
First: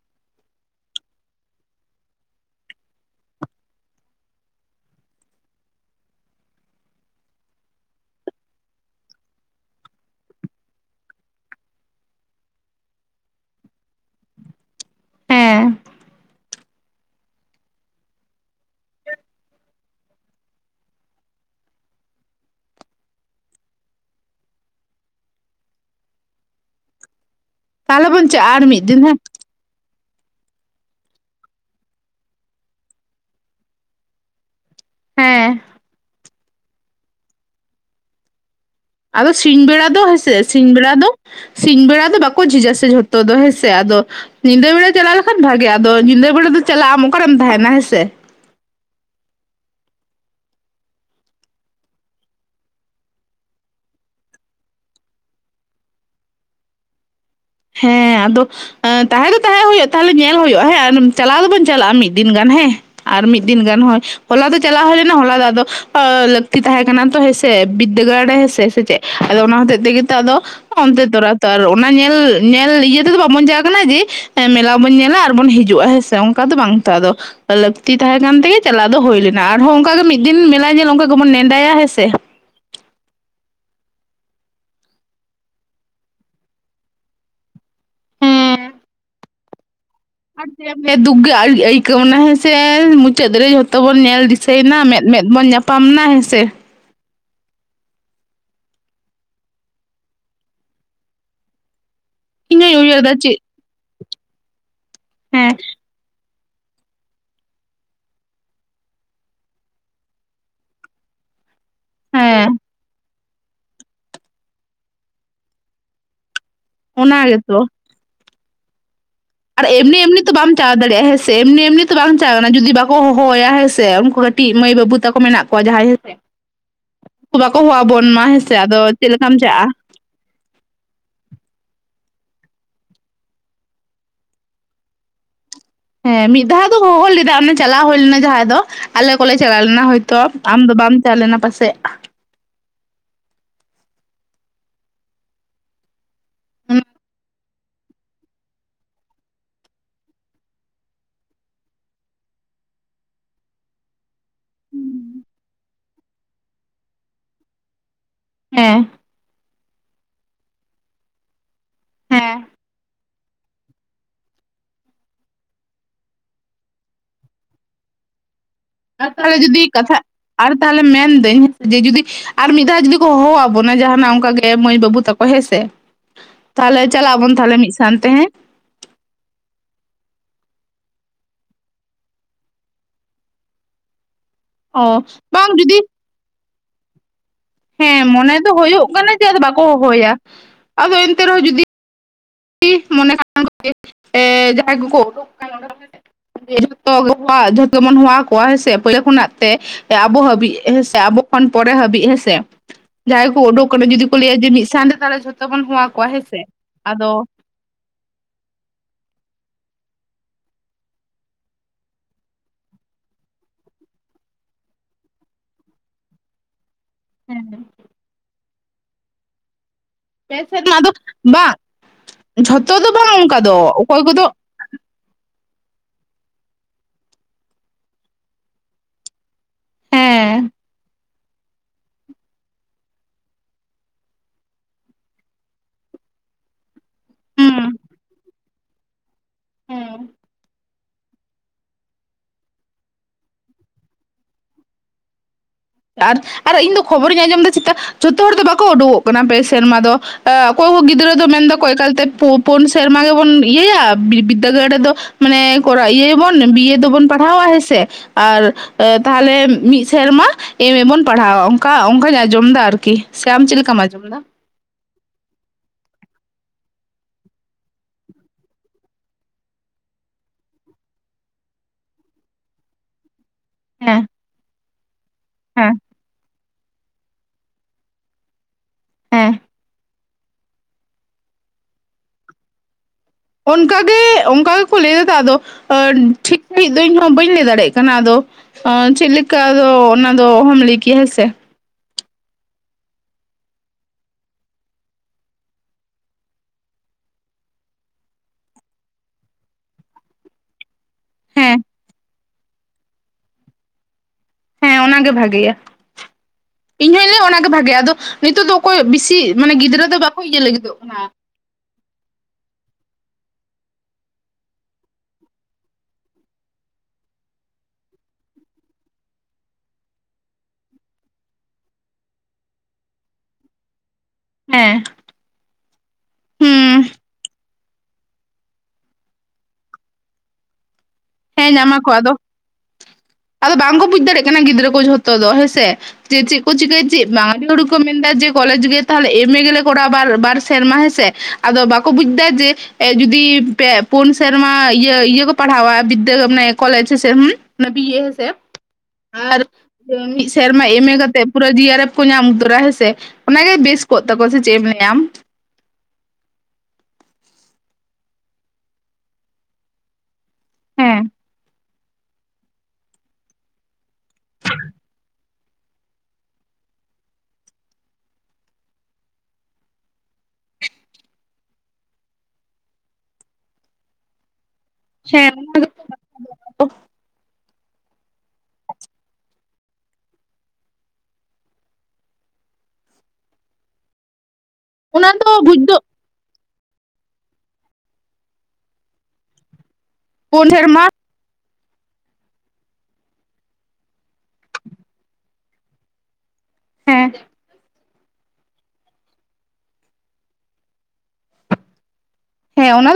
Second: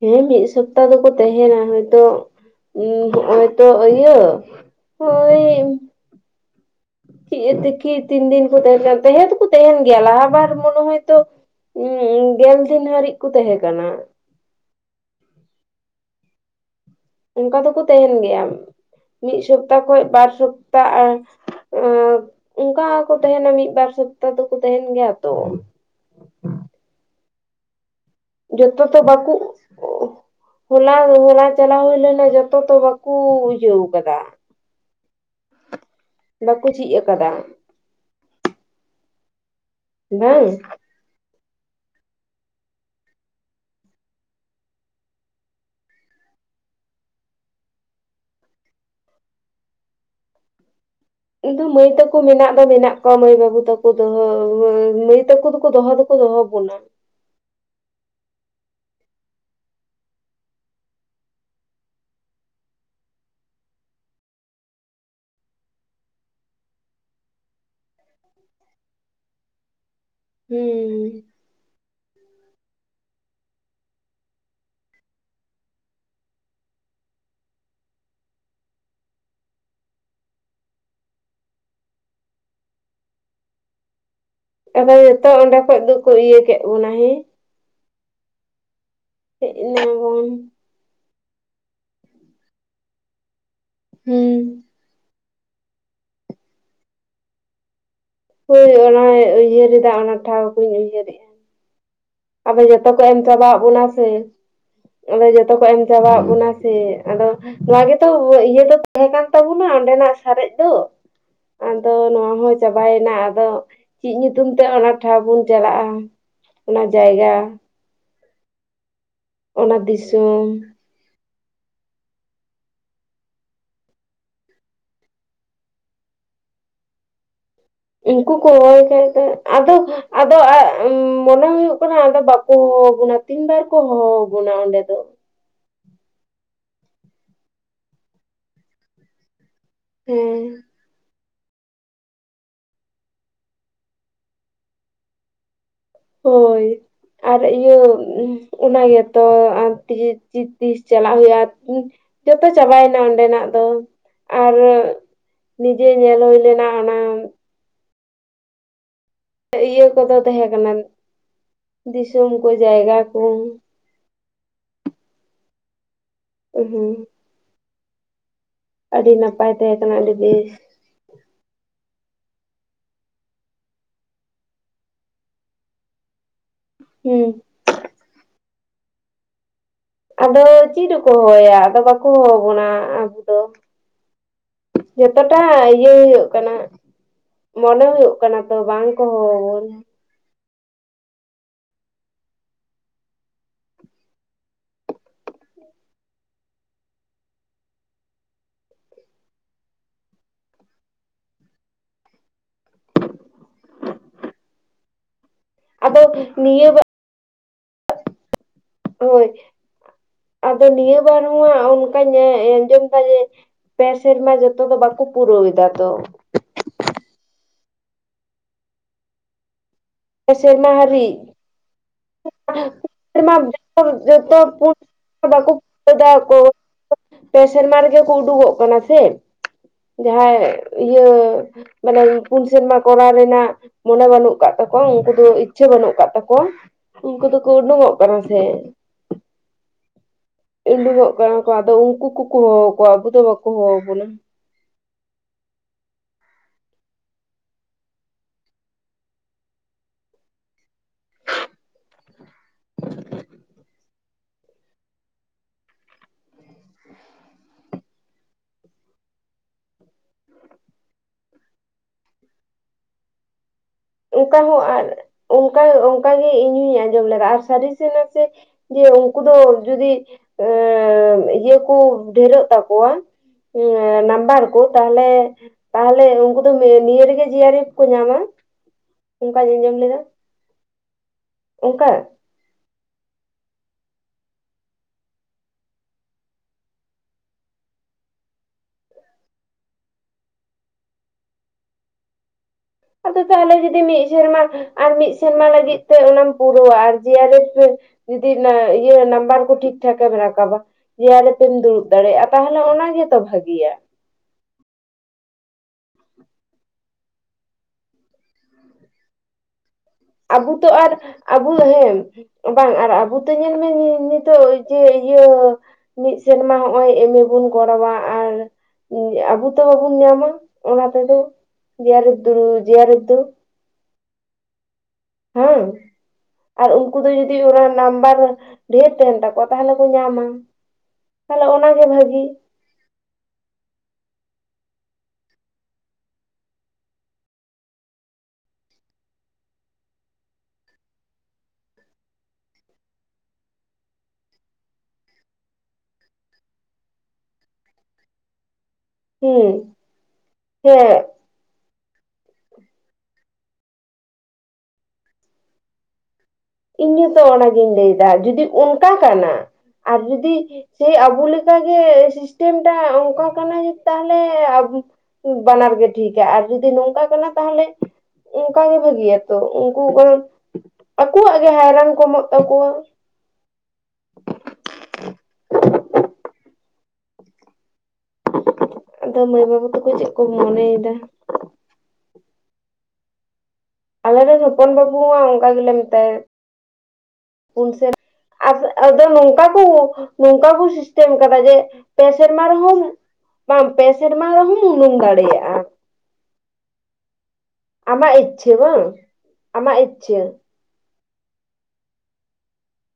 [SPEAKER 2] ᱦᱮᱸ ᱢᱤᱫ ᱥᱚᱯᱛᱟ ᱫᱚ ᱠᱚ ᱛᱟᱦᱮᱱᱟ ᱦᱚᱭᱛᱚ (inaudible) ᱛᱚ ᱤᱭᱟᱹ ᱦᱳᱭ (unintelligible) (inaudible) ᱫᱤᱠᱤ ᱛᱤᱱ ᱫᱤᱱ ᱠᱚ ᱛᱟᱦᱮᱱ ᱠᱟᱱ ᱛᱟᱸᱦᱮ ᱫᱚᱠᱚ ᱛᱟᱦᱮᱱ ᱜᱮᱭᱟ ᱞᱟᱦᱟ ᱵᱟᱨ ᱢᱚᱱᱮ ᱦᱚᱭᱛᱚ ᱩᱸ ᱜᱮᱞ ᱫᱤᱱ ᱦᱟᱹᱨᱤᱡ ᱠᱚ ᱛᱟᱸᱦᱮ ᱠᱟᱱᱟ ᱾
[SPEAKER 1] ᱦᱮᱸ
[SPEAKER 2] ᱚᱱᱠᱟ ᱫᱚᱠᱚ ᱛᱟᱦᱮᱱ ᱜᱮᱭᱟ᱾ (unintelligible) ᱢᱤᱫ ᱥᱚᱯᱛᱟ ᱠᱷᱚᱡ ᱵᱟᱨ ᱥᱚᱯᱛᱟ ᱟ (unintelligible) ᱟᱨ ᱟᱸ᱾ ᱚᱱᱠᱟ ᱦᱚᱸᱠᱚ ᱛᱟᱦᱮᱱᱟ ᱢᱤᱫᱵᱟᱨ ᱥᱚᱯᱛᱟ ᱫᱚ ᱠᱚ ᱛᱟᱦᱮᱱ ᱜᱮᱭᱟ ᱛᱚ ᱾
[SPEAKER 1] ᱛᱟᱦᱚᱞᱮ ᱵᱚᱱ ᱪᱟᱞᱟᱜᱼᱟ ᱟᱨ
[SPEAKER 2] ᱡᱚᱛᱚ
[SPEAKER 1] ᱢᱤᱫ
[SPEAKER 2] ᱛᱚ
[SPEAKER 1] ᱫᱤᱱ ᱦᱮᱸ
[SPEAKER 2] (unintelligible) ᱦᱚᱞᱟ ᱦᱚᱞᱟ ᱪᱟᱞᱟᱣ ᱦᱩᱭ ᱞᱮᱱᱟ ᱡᱚᱛᱚ ᱛᱚ ᱵᱟᱠᱩ ᱤᱭᱟᱹᱣ ᱟᱠᱟᱫᱟ ᱾
[SPEAKER 1] ᱦᱮᱸ
[SPEAKER 2] ᱵᱟᱠᱚ ᱡᱷᱤᱜ ᱟᱠᱟᱫᱟ ᱾
[SPEAKER 1] ᱟᱫᱚ ᱥᱤᱧ ᱵᱮᱲᱟ ᱫᱚ ᱦᱮᱸ ᱥᱮ
[SPEAKER 2] ᱵᱟᱝ
[SPEAKER 1] ᱥᱤᱧ ᱵᱮᱲᱟ ᱫᱚ, ᱾ ᱥᱤᱧ ᱵᱮᱲᱟ ᱫᱚ ᱵᱟᱠᱚ ᱡᱷᱤᱡᱟ ᱥᱮ ᱡᱷᱚᱛᱚ ᱫᱚ ᱦᱮᱸ ᱥᱮ ᱟᱫᱚ ᱧᱤᱫᱟᱹ ᱵᱮᱲᱟ ᱪᱟᱞᱟᱣ ᱞᱮᱠᱷᱟᱱ ᱵᱷᱟᱜᱮᱼᱟ ᱟᱫᱚ ᱧᱤᱫᱟᱹ ᱵᱮᱲᱟ ᱫᱚ ᱪᱟᱞᱟᱜ ᱟᱢ ᱚᱠᱟᱨᱮᱢ ᱛᱟᱦᱮᱱᱟ ᱦᱮᱸ ᱥᱮ?
[SPEAKER 2] ᱤᱫᱩ ᱢᱟᱹᱭ ᱛᱟᱠᱚ ᱢᱮᱱᱟᱜ ᱫᱚ ᱢᱮᱱᱟᱜ ᱠᱚᱣᱟ ᱢᱟᱹᱭ ᱵᱟᱹᱵᱩ ᱛᱟᱠᱚ ᱫᱚᱦᱚ ᱢᱟᱹᱭ ᱛᱟᱠᱚ ᱫᱚᱠᱚ ᱫᱚᱦᱚ ᱫᱚᱼᱼ ᱫᱚᱦᱚ ᱵᱚᱱᱟ᱾
[SPEAKER 1] ᱦᱮᱸ ᱟᱫᱚ? ᱛᱟᱦᱮᱸ ᱫᱚ ᱛᱟᱦᱮᱸ ᱦᱩᱭᱩᱜᱼᱟ ᱛᱟᱦᱚᱞᱮ ᱧᱮᱞ ᱦᱩᱭᱩᱜᱼᱟ ᱦᱮᱸ ᱟᱨ ᱪᱟᱞᱟᱣ ᱫᱚᱵᱚᱱ ᱪᱟᱞᱟᱜᱼᱟ ᱢᱤᱫ ᱫᱤᱱ ᱜᱟᱱ ᱦᱮᱸ᱾ ᱟᱨ ᱢᱤᱫ ᱫᱤᱱ ᱜᱟᱱ, ᱦᱳᱭ ᱦᱚᱞᱟ ᱫᱚ ᱪᱟᱞᱟᱣ ᱦᱩᱭ ᱞᱮᱱᱟ, ᱦᱚᱞᱟ ᱫᱚ ᱟᱫᱚ ᱟᱼᱼ ᱞᱟᱹᱠᱛᱤ ᱛᱟᱦᱮᱸ ᱠᱟᱱᱟ ᱛᱚ ᱦᱮᱸ ᱥᱮ ᱵᱤᱫᱫᱟᱹᱜᱟᱲ ᱦᱮᱸ ᱥᱮ ᱥᱮ ᱪᱮᱫ ᱟᱫᱚ ᱚᱱᱟ ᱦᱚᱛᱮᱡ ᱛᱮᱜᱮ ᱛᱚ ᱟᱫᱚ ᱚᱱᱛᱮ
[SPEAKER 2] ᱦᱩᱸ
[SPEAKER 1] ᱛᱚᱨᱟ ᱛᱚ ᱟᱨ ᱚᱱᱟ ᱧᱮᱞ ᱧᱮᱞ ᱤᱭᱟᱹ ᱛᱮᱫᱚ ᱵᱟᱵᱚᱱ ᱪᱟᱜ ᱠᱟᱱᱟ ᱡᱮ ᱢᱮᱞᱟ ᱵᱚᱱ ᱧᱮᱞᱟ ᱟᱨᱵᱚᱱ ᱦᱤᱡᱩᱜᱼᱟ ᱦᱮᱸᱥᱮ ᱚᱱᱠᱟ ᱫᱚ ᱵᱟᱝ ᱛᱚ ᱾ ᱟᱫᱚ ᱞᱟᱹᱠᱛᱤ ᱛᱟᱦᱮᱸ ᱠᱟᱱ ᱛᱮᱜᱮ ᱪᱟᱞᱟᱣ ᱫᱚ ᱦᱩᱭ ᱞᱮᱱᱟ ᱟᱨᱦᱚᱸ ᱚᱱᱠᱟᱟᱜ ᱜᱮ ᱢᱤᱫ ᱫᱤᱱ ᱢᱮᱞᱟ ᱧᱮᱞ ᱚᱱᱠᱟ ᱜᱮᱵᱚᱱ ᱱᱮᱰᱟᱭᱟ ᱦᱮᱸᱥᱮ ᱾
[SPEAKER 2] ᱟᱫᱚ ᱱᱤᱛᱚᱜ ᱚᱸᱰᱮ ᱠᱷᱚᱡ ᱫᱚᱠᱚ ᱤᱭᱟᱹ ᱠᱮᱫ ᱵᱚᱱᱟ ᱦᱮᱸ᱾
[SPEAKER 1] ᱦᱮᱸ
[SPEAKER 2] ᱦᱮᱡ ᱮᱱᱟ ᱵᱚᱱ
[SPEAKER 1] ᱪᱮᱫ ᱞᱟᱭ-ᱟ ᱫᱩᱠ ᱜᱮ ᱟᱹᱰᱤ ᱟᱹᱭᱠᱟᱹᱣ ᱱᱟ ᱦᱮᱸᱥᱮ ᱢᱩᱪᱟᱹᱫ ᱨᱮ ᱡᱷᱚᱛᱚ ᱵᱚᱱ ᱧᱮᱞ
[SPEAKER 2] ᱦᱩᱸ
[SPEAKER 1] ᱫᱤᱥᱟᱹᱭᱮᱱᱟ ᱢᱮᱫ ᱢᱮᱫ ᱵᱚᱱ ᱧᱟᱯᱟᱢ ᱱᱟ ᱦᱮᱸ ᱥᱮ᱾
[SPEAKER 2] ᱦᱳᱭ ᱚᱱᱟᱭ ᱩᱭᱦᱟᱹᱨ ᱮᱫᱟ ᱚᱱᱟ ᱴᱷᱟᱶ ᱠᱚᱧ ᱩᱭᱦᱟᱹᱨᱮᱫᱟ᱾ ᱟᱫᱚ
[SPEAKER 1] ᱤᱧ ᱦᱚᱧ
[SPEAKER 2] ᱡᱚᱛᱚ
[SPEAKER 1] ᱩᱭᱦᱟᱹᱨ
[SPEAKER 2] ᱠᱚ
[SPEAKER 1] ᱫᱟ
[SPEAKER 2] ᱮᱢ
[SPEAKER 1] ᱪᱮᱫ
[SPEAKER 2] ᱪᱟᱵᱟᱜ-ᱟ ᱵᱚᱱᱟ ᱥᱮ ᱚᱸᱵᱮ ᱡᱚᱛᱚ
[SPEAKER 1] ᱦᱮᱸ
[SPEAKER 2] ᱠᱚ ᱮᱢ ᱪᱟᱵᱟᱜ ᱵᱚᱱᱟ ᱦᱮ ᱟᱫᱚ ᱱᱚᱣᱟ ᱜᱮᱛᱚ ᱤᱭᱟᱹ ᱫᱚ ᱛᱟᱦᱮᱸ ᱠᱟᱱ ᱛᱟᱵᱚᱱᱟ ᱚᱸᱰᱮᱱᱟᱜ ᱥᱟᱨᱮᱡ ᱫᱚ ᱟᱫᱚ ᱱᱚᱣᱟ
[SPEAKER 1] ᱦᱮᱸ
[SPEAKER 2] ᱦᱚᱸ ᱪᱟᱵᱟᱭᱮᱱᱟ ᱟᱫᱚ ᱪᱮᱫ ᱧᱩᱛᱩᱢ ᱛᱮ ᱚᱱᱟ ᱴᱷᱟᱶ ᱵᱚᱱ ᱪᱟᱞᱟᱜᱼᱟ᱾
[SPEAKER 1] ᱚᱱᱟ ᱜᱮᱛᱚ ᱟᱨ
[SPEAKER 2] ᱚᱱᱟ
[SPEAKER 1] ᱮᱢᱱᱤ ᱮᱢᱱᱤ ᱛᱚ
[SPEAKER 2] ᱫᱤᱥᱚᱢ
[SPEAKER 1] ᱵᱟᱢ ᱪᱟ ᱫᱟᱲᱭᱟᱜᱼᱟ ᱦᱮᱸᱥᱮ ᱮᱢᱱᱤ ᱮᱢᱱᱤ ᱛᱚ ᱵᱟᱝ ᱪᱟᱜ ᱠᱟᱱᱟ ᱡᱩᱫᱤ ᱵᱟᱠᱚ ᱦᱚᱦᱚᱣᱭᱟ ᱦᱮᱸᱥᱮ ᱩᱱᱠᱩ ᱠᱟᱹᱴᱤᱡ ᱢᱟᱹᱭ ᱵᱟᱹᱵᱩ ᱛᱟᱠᱚ ᱢᱮᱱᱟᱜ ᱠᱚᱣᱟ ᱡᱟᱦᱟᱸᱭ ᱦᱮᱸᱥᱮ
[SPEAKER 2] (unintelligible)
[SPEAKER 1] ᱵᱟᱠᱚ ᱦᱚᱦᱚᱣᱟ ᱵᱚ
[SPEAKER 2] ᱩᱱᱠᱩ ᱠᱚ ᱦᱚᱦᱚᱭ ᱠᱷᱟᱡ ᱫᱚ ᱟᱫᱚ ᱟᱫᱚ ᱟ ᱚᱩᱸ ᱢᱚᱱᱮ ᱦᱩᱭᱩᱜ ᱠᱟᱱᱟ ᱟᱫᱚ ᱵᱟᱠᱚ ᱦᱚᱦᱚ ᱟᱵᱚᱱᱟ ᱛᱤᱱᱵᱟᱨ ᱠᱚ ᱦᱚᱦᱚ ᱟᱵᱚᱱᱟ ᱚᱸᱰᱮ ᱫᱚ?
[SPEAKER 1] ᱦᱮᱸ ᱢᱤᱫ ᱫᱷᱟᱣ ᱫᱚ ᱦᱚᱦᱚ ᱞᱮᱫᱟ ᱚᱱᱮ ᱪᱟᱞᱟ ᱦᱩᱭ ᱞᱮᱱᱟ ᱡᱟᱦᱟᱸᱭ ᱫᱚ ᱟᱞᱮ ᱠᱚᱞᱮ ᱪᱟᱞᱟᱣ ᱞᱮᱱᱟ ᱦᱳᱭᱛᱚ
[SPEAKER 2] ᱦᱮᱸ
[SPEAKER 1] ᱟᱢ ᱫᱚ ᱵᱟᱢ ᱪᱟᱞᱟᱣ ᱞᱮᱱᱟ ᱯᱟᱥᱮᱫ᱾
[SPEAKER 2] ᱦᱳᱭ ᱟᱨ ᱤᱭᱟᱹ ᱚᱱᱟ ᱜᱮᱛᱚ ᱟᱨ ᱛᱤᱥ ᱛᱤᱥ ᱪᱟᱞᱟᱜ ᱦᱩᱭᱩᱜᱼᱟ ᱡᱷᱚᱛᱚ ᱪᱟᱵᱟᱭᱮᱱᱟ ᱚᱸᱰᱮᱱᱟᱜ ᱫᱚ ᱟᱨ ᱱᱤᱡᱮ ᱧᱮᱞ ᱦᱩᱭ ᱞᱮᱱᱟ ᱚᱱᱟ
[SPEAKER 1] ᱦᱮᱸ
[SPEAKER 2] ᱤᱭᱟᱹ ᱠᱚᱫᱚ ᱛᱟᱦᱮᱸ ᱠᱟᱱᱟ ᱫᱤᱥᱚᱢ
[SPEAKER 1] ᱦᱮᱸ
[SPEAKER 2] ᱠᱚ ᱡᱟᱭᱜᱟ ᱠᱚ ᱟ ᱦᱚᱸ (inaudible)
[SPEAKER 1] ᱠᱟᱛᱷᱟ ᱜᱮ
[SPEAKER 2] ᱱᱟᱯᱟᱭ
[SPEAKER 1] ᱡᱩᱫᱤ
[SPEAKER 2] ᱛᱟᱦᱮᱸ ᱠᱟᱱᱟ
[SPEAKER 1] ᱠᱟᱛᱷᱟ
[SPEAKER 2] ᱟᱹᱰᱤ ᱵᱮᱥ
[SPEAKER 1] ᱟᱨ ᱛᱟᱦᱞᱮ ᱢᱮᱱᱫᱟᱹᱧ ᱡᱩᱫᱤ ᱟᱨ ᱢᱤᱫ ᱫᱷᱟᱣ ᱡᱩᱫᱤ ᱠᱚ ᱦᱚᱦᱚ ᱟᱵᱚᱱᱟ ᱡᱟᱦᱟᱱᱟᱜ ᱚᱱᱠᱟᱜ ᱜᱮ ᱢᱟᱹᱭ ᱵᱟᱹᱵᱩ ᱛᱟᱠᱚ ᱦᱮᱸ ᱥᱮ ᱛᱟᱦᱞᱮ ᱪᱟᱞᱟᱜ
[SPEAKER 2] ᱦᱩᱸ
[SPEAKER 1] ᱟᱵᱚᱱ ᱛᱟᱦᱞᱮ ᱢᱤᱫ ᱥᱟᱱᱛᱮ ᱦᱮᱸ
[SPEAKER 2] ᱟᱫᱚ ᱪᱤᱜ ᱨᱮᱠᱚ ᱦᱚᱦᱚᱟᱭᱟ ᱟᱫᱚ ᱵᱟᱠᱚ ᱦᱚᱦᱚ ᱵᱚᱱᱟ ᱟᱵᱚ ᱫᱚ
[SPEAKER 1] ᱚ
[SPEAKER 2] ᱡᱷᱚᱛᱚᱴᱟ
[SPEAKER 1] ᱵᱟᱝ ᱡᱩᱫᱤ
[SPEAKER 2] ᱤᱭᱟᱹ ᱦᱩᱭᱩᱜ ᱠᱟᱱᱟ ᱢᱚᱱᱮ
[SPEAKER 1] ᱦᱮᱸ
[SPEAKER 2] ᱦᱩᱭᱩᱜ
[SPEAKER 1] ᱢᱚᱱᱮ
[SPEAKER 2] ᱠᱟᱱᱟ
[SPEAKER 1] ᱫᱚ
[SPEAKER 2] ᱛᱚ ᱵᱟᱝ
[SPEAKER 1] ᱦᱩᱭᱩᱜᱳᱜ
[SPEAKER 2] ᱠᱚ
[SPEAKER 1] ᱠᱟᱱᱟ
[SPEAKER 2] ᱦᱚᱦᱚ
[SPEAKER 1] ᱡᱮ ᱵᱟᱠᱚ
[SPEAKER 2] ᱟᱵᱚᱱ
[SPEAKER 1] ᱦᱚᱦᱚᱭᱟ ᱟᱫᱚ ᱮᱱᱛᱮ ᱨᱮᱦᱚᱸ ᱡᱩᱫᱤ ᱡᱩᱫᱤ ᱢᱚᱱᱮ ᱠᱷᱟᱱ ᱠᱚ ᱮᱻᱡᱟᱸᱦᱟᱭ ᱠᱚ ᱠᱚ ᱩᱰᱩᱠ ᱠᱟᱱ (inaudible) (inaudible) ᱡᱷᱚᱛᱚ ᱜᱟᱯᱟ ᱡᱷᱚᱛᱚ ᱜᱮᱵᱚᱱ ᱦᱚᱣᱟ ᱠᱚᱣᱟ ᱦᱮᱸᱥᱮ ᱯᱳᱭᱞᱳ ᱠᱷᱚᱱᱟᱜ ᱛᱮ ᱮ ᱟᱵᱚ ᱦᱟᱹᱵᱤᱡ ᱦᱮᱸᱥᱮ ᱟᱵᱚ ᱠᱷᱚᱱ ᱯᱚᱨᱮ ᱦᱟᱹᱵᱤᱡ ᱦᱮᱸᱥᱮ ᱡᱟᱦᱟᱸᱭ ᱠᱚ ᱩᱰᱩᱠ ᱠᱟᱱᱟ ᱡᱩᱫᱤ ᱠᱚ ᱞᱟᱹᱭᱟ ᱡᱮ ᱢᱤᱫ ᱥᱟᱝ ᱛᱮ ᱛᱟᱦᱚᱞᱮ ᱡᱷᱚᱛᱚ ᱵᱚᱱ ᱦᱚᱦᱚ
[SPEAKER 2] ᱟᱫᱚ
[SPEAKER 1] ᱟᱠᱚᱣᱟ ᱦᱮᱸᱥᱮ
[SPEAKER 2] ᱱᱤᱭᱟᱹ
[SPEAKER 1] ᱟᱫᱚ
[SPEAKER 2] ᱦᱳᱭ ᱟᱫᱚ ᱱᱤᱭᱟᱹ ᱵᱟᱨ ᱦᱚᱸ ᱦᱟᱜ ᱚᱱᱠᱟ ᱟᱸᱡᱚᱢ ᱫᱟ ᱡᱮ ᱯᱮ ᱥᱮᱨᱢᱟ ᱡᱚᱛᱚ ᱫᱚ ᱵᱟᱠᱚ ᱯᱩᱨᱟᱹᱣ ᱮᱫᱟ ᱛᱚ
[SPEAKER 1] ᱦᱮᱸ ᱦᱸ
[SPEAKER 2] ᱯᱮ ᱥᱮᱨᱢᱟ ᱦᱟᱹᱨᱤᱢ
[SPEAKER 1] ᱡᱷᱚᱛᱚ ᱫᱚ ᱵᱟᱝ ᱚᱱᱠᱟ ᱫᱚ ᱚᱠᱚᱭ ᱠᱚᱫᱚ
[SPEAKER 2] (unintelligible) ᱵᱟᱠᱚ (unintelligible) ᱯᱮ ᱥᱮᱨᱢᱟ ᱨᱮᱜᱮ ᱠᱚ ᱩᱰᱩᱠᱚᱜ ᱠᱟᱱᱟ ᱥᱮ
[SPEAKER 1] ᱦᱮᱸ
[SPEAKER 2] ᱡᱟᱦᱟᱸᱭ ᱤᱭᱟᱹ ᱢᱟᱱᱮ ᱯᱩᱱ ᱥᱮᱨᱢᱟ ᱠᱚᱨᱟᱣ ᱨᱮᱱᱟᱜ ᱢᱚᱱᱮ ᱵᱟᱹᱱᱩᱜ ᱟᱠᱟᱫ ᱛᱟᱠᱚᱣᱟ ᱩᱱᱠᱩ ᱫᱚ ᱤᱪᱷᱟᱹ ᱵᱟᱹᱱᱩᱜ ᱠᱟᱜ ᱛᱟᱠᱚᱣᱟ ᱩᱱᱠᱩ ᱫᱚᱠᱚ
[SPEAKER 1] ᱦᱩᱸ
[SPEAKER 2] ᱩᱸᱰᱳᱜᱚᱜ ᱠᱟᱱᱟ ᱥᱮ
[SPEAKER 1] ᱦᱮᱸ
[SPEAKER 2] ᱩᱸᱰᱩᱜᱚᱜ ᱠᱟᱱᱟ ᱠᱚ ᱟᱫᱚ ᱩᱱᱠᱩ ᱠᱚᱠᱚ ᱦᱚᱦᱚ ᱟᱠᱚᱣᱟ ᱟᱵᱚ ᱫᱚ ᱵᱟᱠᱚ ᱦᱚᱦᱚᱣᱟ ᱵᱚᱱᱟ
[SPEAKER 1] ᱟᱨ ᱟᱨ ᱤᱧᱫᱚ ᱠᱷᱚᱵᱚᱨᱤᱧ ᱟᱸᱡᱚᱢᱫᱟ ᱪᱤᱛᱟ ᱡᱚᱛᱚ ᱦᱚᱲ ᱫᱚ ᱵᱟᱠᱚ ᱩᱸᱰᱳᱠᱚᱜ ᱠᱟᱱᱟ ᱯᱮ ᱥᱮᱨᱢᱟ ᱫᱚ ᱚᱠᱚᱭ ᱦᱚᱸ ᱜᱤᱫᱽᱨᱟᱹ ᱫᱚ ᱢᱮᱱᱫᱟᱠ ᱮᱠᱟᱞᱛᱮ ᱯᱳ ᱯᱳᱱ ᱥᱮᱨᱢᱟ ᱜᱮᱵᱚᱱ ᱤᱭᱟᱹᱭᱟ ᱵᱤᱫ ᱵᱤᱫᱽᱫᱟᱹᱜᱟᱲ ᱨᱮᱫᱚ... ᱢᱟᱱᱮ ᱠᱚᱨᱟ ᱤᱭᱟᱹᱭᱟ ᱟᱵᱚᱱ ᱵᱤᱭᱮ ᱫᱚᱵᱚᱱ ᱯᱟᱲᱦᱟᱣᱭᱟ ᱦᱮᱸ ᱥᱮ ᱟᱨ ᱮ ᱛᱟᱦᱚᱞᱮ ᱢᱤᱜ ᱥᱮᱨᱢᱟ ᱮᱢᱮ ᱵᱚᱱ ᱯᱟᱲᱦᱟᱣᱟ ᱚᱝᱠᱟ ᱚᱝᱠᱟᱧ ᱟᱸᱡᱚᱢ ᱫᱟ ᱟᱨᱠᱤ ᱥᱮ ᱟᱢ ᱪᱮᱜ ᱞᱮᱠᱟᱢ ᱟᱸᱡᱚᱢ ᱫᱟ?
[SPEAKER 2] ᱚᱠᱟ ᱦᱚᱸ ᱟᱨ ᱚᱝᱠᱟ ᱚᱝᱠᱟᱜᱮ ᱤᱧ ᱦᱚᱸᱧ ᱟᱸᱡᱚᱢ ᱞᱮᱫᱟ ᱟᱨ ᱥᱟᱹᱨᱤ ᱥᱮ ᱱᱟᱥᱮ ᱡᱮ ᱩᱝᱠᱩ ᱫᱚ ᱡᱩᱫᱤ ᱮᱸᱻ ᱤᱭᱟᱹ ᱠᱚ ᱰᱷᱮᱨᱚᱜ ᱛᱟᱠᱚᱣᱟ ᱾ ᱮᱸᱻ
[SPEAKER 1] ᱦᱮᱸ
[SPEAKER 2] ᱱᱟᱢᱵᱟᱨ ᱠᱚ ᱛᱟᱦᱞᱮ
[SPEAKER 1] ᱦᱮᱸ
[SPEAKER 2] ᱛᱟᱦᱚᱞᱮ ᱩᱝᱠᱩ ᱫᱚ ᱱᱤ ᱱᱤᱭᱟᱹ ᱨᱮᱜᱮ ᱡᱤ ᱟᱨ ᱮᱯ ᱠᱚ ᱧᱟᱢᱟ ᱾
[SPEAKER 1] ᱦᱮᱸ
[SPEAKER 2] ᱚᱝᱠᱟᱧ ᱟᱸᱡᱚᱢ ᱞᱮᱫᱟ ᱾ ᱚᱝᱠᱟ
[SPEAKER 1] ᱚᱱᱠᱟᱜᱮ ᱚᱝᱠᱟ ᱜᱮᱠᱚ ᱞᱮᱭ ᱫᱟᱛᱚ ᱟᱫᱚ ᱴᱷᱤᱠ ᱥᱟᱺᱦᱤᱡ ᱫᱚ ᱤᱧ ᱦᱚᱸ ᱵᱟᱹᱧ ᱞᱟᱹᱭ ᱫᱟᱲᱮᱜ ᱠᱟᱱᱟ ᱟᱫᱚ ᱾ ᱟᱸ ᱪᱮᱜ ᱞᱮᱠᱟ ᱟᱫᱚ ᱚᱱᱟ ᱫᱚ ᱚᱦᱚᱢ ᱞᱮᱭ ᱠᱮᱭᱟ ᱦᱮᱸ ᱥᱮ ᱾
[SPEAKER 2] ᱟᱫᱚ ᱛᱟᱦᱚᱞᱮ ᱡᱩᱫᱤ ᱢᱤᱜ ᱥᱮᱨᱢᱟ ᱟᱨ ᱢᱤᱜ ᱥᱮᱨᱢᱟ ᱞᱟᱹᱜᱤᱫ ᱛᱮ ᱚᱱᱟᱢ ᱯᱩᱨᱟᱹᱣᱟ ᱟᱨ ᱡᱤ ᱟᱨ ᱮᱯ ᱨᱮ ᱡᱩᱫᱤ ᱱᱟᱜ ᱤᱭᱟᱹ ᱱᱟᱢᱵᱟᱨ ᱠᱚ ᱴᱷᱤᱠ ᱴᱷᱟᱠ ᱮᱢ ᱨᱟᱠᱟᱵᱟ ᱡᱮ ᱟᱨ ᱮᱯ ᱮᱢ
[SPEAKER 1] ᱦᱮᱸ
[SPEAKER 2] ᱫᱩᱲᱩᱵ ᱫᱟᱲᱮᱜᱼᱟ ᱛᱟᱦᱚᱞᱮ ᱚᱱᱟ ᱜᱮᱛᱚ ᱵᱷᱟᱜᱤᱭᱟ ᱾
[SPEAKER 1] ᱦᱮᱸ ᱚᱱᱟᱜᱮ ᱵᱷᱟᱜᱮᱭᱟ ᱾ ᱤᱧ ᱦᱩᱧ ᱞᱟᱹᱭᱟ ᱚᱱᱟᱜᱮ ᱵᱷᱟᱜᱮᱭᱟ ᱟᱫᱚ ᱱᱤᱛᱚᱜ ᱫᱚ ᱚᱠᱚᱭ ᱵᱤᱥᱤ ᱢᱟᱱᱮ ᱜᱤᱫᱽᱨᱟᱹ ᱫᱚ ᱵᱟ
[SPEAKER 2] ᱟᱵᱚ ᱛᱚ ᱟᱨ ᱟᱵᱚ ᱦᱮᱸ ᱵᱟᱝ ᱟᱨ ᱟᱵᱚ ᱛᱚ ᱧᱮᱞ ᱢᱮ ᱧᱤ ᱧᱤᱛᱚᱜ ᱡᱮ ᱤᱭᱟᱹ ᱢᱤᱜ ᱥᱮᱨᱢᱟ ᱦᱚᱜᱼᱚᱭ ᱮᱢᱮ ᱵᱚᱱ ᱠᱚᱨᱟᱣᱟ ᱟᱨ ᱟᱵᱚ ᱛᱚ ᱵᱟᱵᱚᱱ ᱧᱟᱢᱟ ᱚᱱᱟ ᱛᱮᱫᱚ ᱡᱮ ᱟᱨ ᱮᱯ ᱫᱩᱲᱩᱵ ᱡᱮ ᱟᱨ ᱮᱯ ᱫᱚ ᱾
[SPEAKER 1] ᱦᱮᱸ ᱾
[SPEAKER 2] ᱦᱮᱸ ᱟᱨ ᱩᱝᱠᱩ ᱫᱚ ᱡᱩᱫᱤ ᱚᱱᱟ ᱱᱟᱢᱵᱟᱨ ᱰᱷᱮᱨ ᱛᱟᱦᱮᱱ ᱛᱟᱠᱚᱣᱟ ᱛᱟᱦᱚᱞᱮ ᱠᱚ ᱧᱟᱢᱟ ᱾
[SPEAKER 1] ᱦᱮᱸ ᱧᱟᱢᱟ ᱠᱚ ᱟᱫᱚ ᱟᱫᱚ ᱵᱟᱝᱠᱚ ᱵᱩᱡ ᱫᱟᱲᱮᱜ ᱠᱟᱱᱟ ᱜᱤᱫᱽᱨᱟᱹ ᱠᱚ ᱡᱷᱚᱛᱚ ᱫᱚ ᱦᱮᱸ ᱥᱮ ᱾ ᱡᱮ ᱪᱮᱜ ᱠᱚ ᱪᱤᱠᱟᱹᱭᱟ ᱪᱮᱜ ᱵᱟᱝ ᱟᱹᱰᱤ ᱦᱚᱲ ᱜᱮ ᱠᱚ ᱢᱮᱱᱫᱟ ᱡᱮ ᱠᱚᱞᱮᱡᱽ ᱜᱮ ᱛᱟᱦᱚᱞᱮ ᱮᱢ ᱮ ᱜᱮᱞᱮ ᱠᱚᱨᱟᱣᱟ ᱵᱟᱨ ᱵᱟᱨ ᱥᱮᱨᱢᱟ ᱦᱮᱸᱥᱮ ᱟᱫᱚ ᱵᱟᱠᱚ ᱵᱩᱡᱫᱟ ᱡᱮ ᱮ ᱡᱩᱫᱤ ᱯᱮ ᱯᱳᱱ ᱥᱮᱨᱢᱟ ᱤᱭᱟᱹ ᱤᱭᱟᱹ ᱠᱚ ᱯᱟᱲᱦᱟᱣᱟ ᱫᱟᱹ ᱢᱟᱱᱮ ᱠᱚᱞᱡᱽ ᱦᱮᱸ ᱥᱮ ᱦᱩᱸ ᱚᱱᱟ ᱵᱤ ᱮ ᱦᱮᱸ ᱥᱮ ᱾ ᱟᱨ
[SPEAKER 2] ᱦᱮᱸ
[SPEAKER 1] ᱢᱤᱜ ᱥᱮᱨᱢᱟ ᱮᱢ ᱮ
[SPEAKER 2] ᱦᱮᱸ
[SPEAKER 1] ᱠᱟᱛᱮᱫ ᱯᱩᱨᱟᱹ ᱡᱤ ᱟᱨ ᱮᱯ ᱠᱚ ᱧᱟᱢ ᱩᱛᱟᱹᱨᱟ ᱦᱮᱸᱥᱮ ᱚᱱᱟ ᱜᱮ ᱵᱮᱥ ᱠᱚᱜ ᱛᱟᱠᱚᱣᱟ ᱥᱮ ᱪᱮᱜ ᱮᱢ ᱞᱟᱹᱭᱟ ᱟᱢ?
[SPEAKER 2] ᱤᱧ ᱦᱚᱸᱛᱚ ᱚᱱᱟᱜᱤᱧ ᱞᱮᱭᱫᱟ ᱡᱩᱫᱤ ᱚᱝᱠᱟ ᱠᱟᱱᱟ ᱟᱨ ᱡᱩᱫᱤ ᱥᱮᱭ
[SPEAKER 1] ᱦᱮᱸ
[SPEAKER 2] ᱟᱵᱚ ᱞᱮᱠᱟ ᱡᱮ ᱥᱤᱥᱴᱮᱢᱴᱟ ᱚᱝᱠᱟ ᱠᱟᱱᱟ ᱡᱩᱫᱤ ᱛᱟᱦᱚᱞᱮ ᱵᱟᱱᱟᱨ ᱜᱮ ᱴᱷᱤᱠᱟ ᱟᱨ ᱡᱩᱫᱤ ᱱᱚᱝᱠᱟ ᱠᱟᱱᱟ ᱛᱟᱦᱚᱞᱮ ᱚᱝᱠᱟ ᱜᱮ ᱵᱷᱟᱜᱤᱭᱟᱛᱚ ᱩᱝᱠᱩ ᱚᱠᱚᱭ ᱦᱚᱸ ᱩᱝᱠᱩᱣᱟᱜ ᱜᱮ ᱦᱟᱭᱨᱟᱱ ᱠᱚᱢᱚᱜ ᱛᱟᱠᱚᱣᱟ ᱾
[SPEAKER 1] ᱥᱮ ᱚᱱᱟ ᱫᱚ
[SPEAKER 2] ᱟᱫᱚ ᱢᱟᱹᱭ ᱵᱟᱹᱵᱩ ᱛᱟᱠᱚ ᱪᱮᱜ ᱠᱚ ᱢᱚᱱᱮᱭᱮᱫᱟ? ᱟᱞᱮ ᱨᱮᱱ ᱦᱚᱯᱚᱱ ᱵᱟᱹᱵᱩ
[SPEAKER 1] ᱚᱱᱟ
[SPEAKER 2] ᱦᱚᱸ
[SPEAKER 1] ᱫᱚ
[SPEAKER 2] ᱚᱝᱠᱟ
[SPEAKER 1] ᱵᱩᱡᱽ
[SPEAKER 2] ᱜᱮᱞᱮ
[SPEAKER 1] ᱫᱚ
[SPEAKER 2] ᱢᱮᱛᱟᱭ ᱩᱱ ᱥᱮ ᱟᱫ ᱟᱫᱚ ᱱᱚᱝᱠᱟ ᱠᱚ ᱱᱚᱝᱠᱟ
[SPEAKER 1] ᱯᱩᱱ
[SPEAKER 2] ᱠᱚ ᱥᱤᱥ
[SPEAKER 1] ᱥᱮᱨᱢᱟ
[SPEAKER 2] ᱴᱮᱢ ᱠᱟᱫᱟ ᱡᱮ ᱯᱮᱥᱮᱨᱢᱟ ᱨᱮᱦᱚᱸ ᱵᱟᱝ ᱯᱮ ᱥᱮᱨᱢᱟ ᱨᱮᱦᱚᱢ ᱩᱸᱰᱳᱝ ᱫᱟᱲᱮᱭᱟᱜ ᱾
[SPEAKER 1] ᱦᱮᱸ ᱺ
[SPEAKER 2] ᱟᱢᱟᱜ ᱤᱪᱪᱷᱟᱹ ᱵᱟᱝ ᱟᱢᱟᱜ ᱤᱪᱪᱷᱟᱹ ᱾
[SPEAKER 1] ᱦᱮᱸ ᱚᱱᱟ ᱫᱚ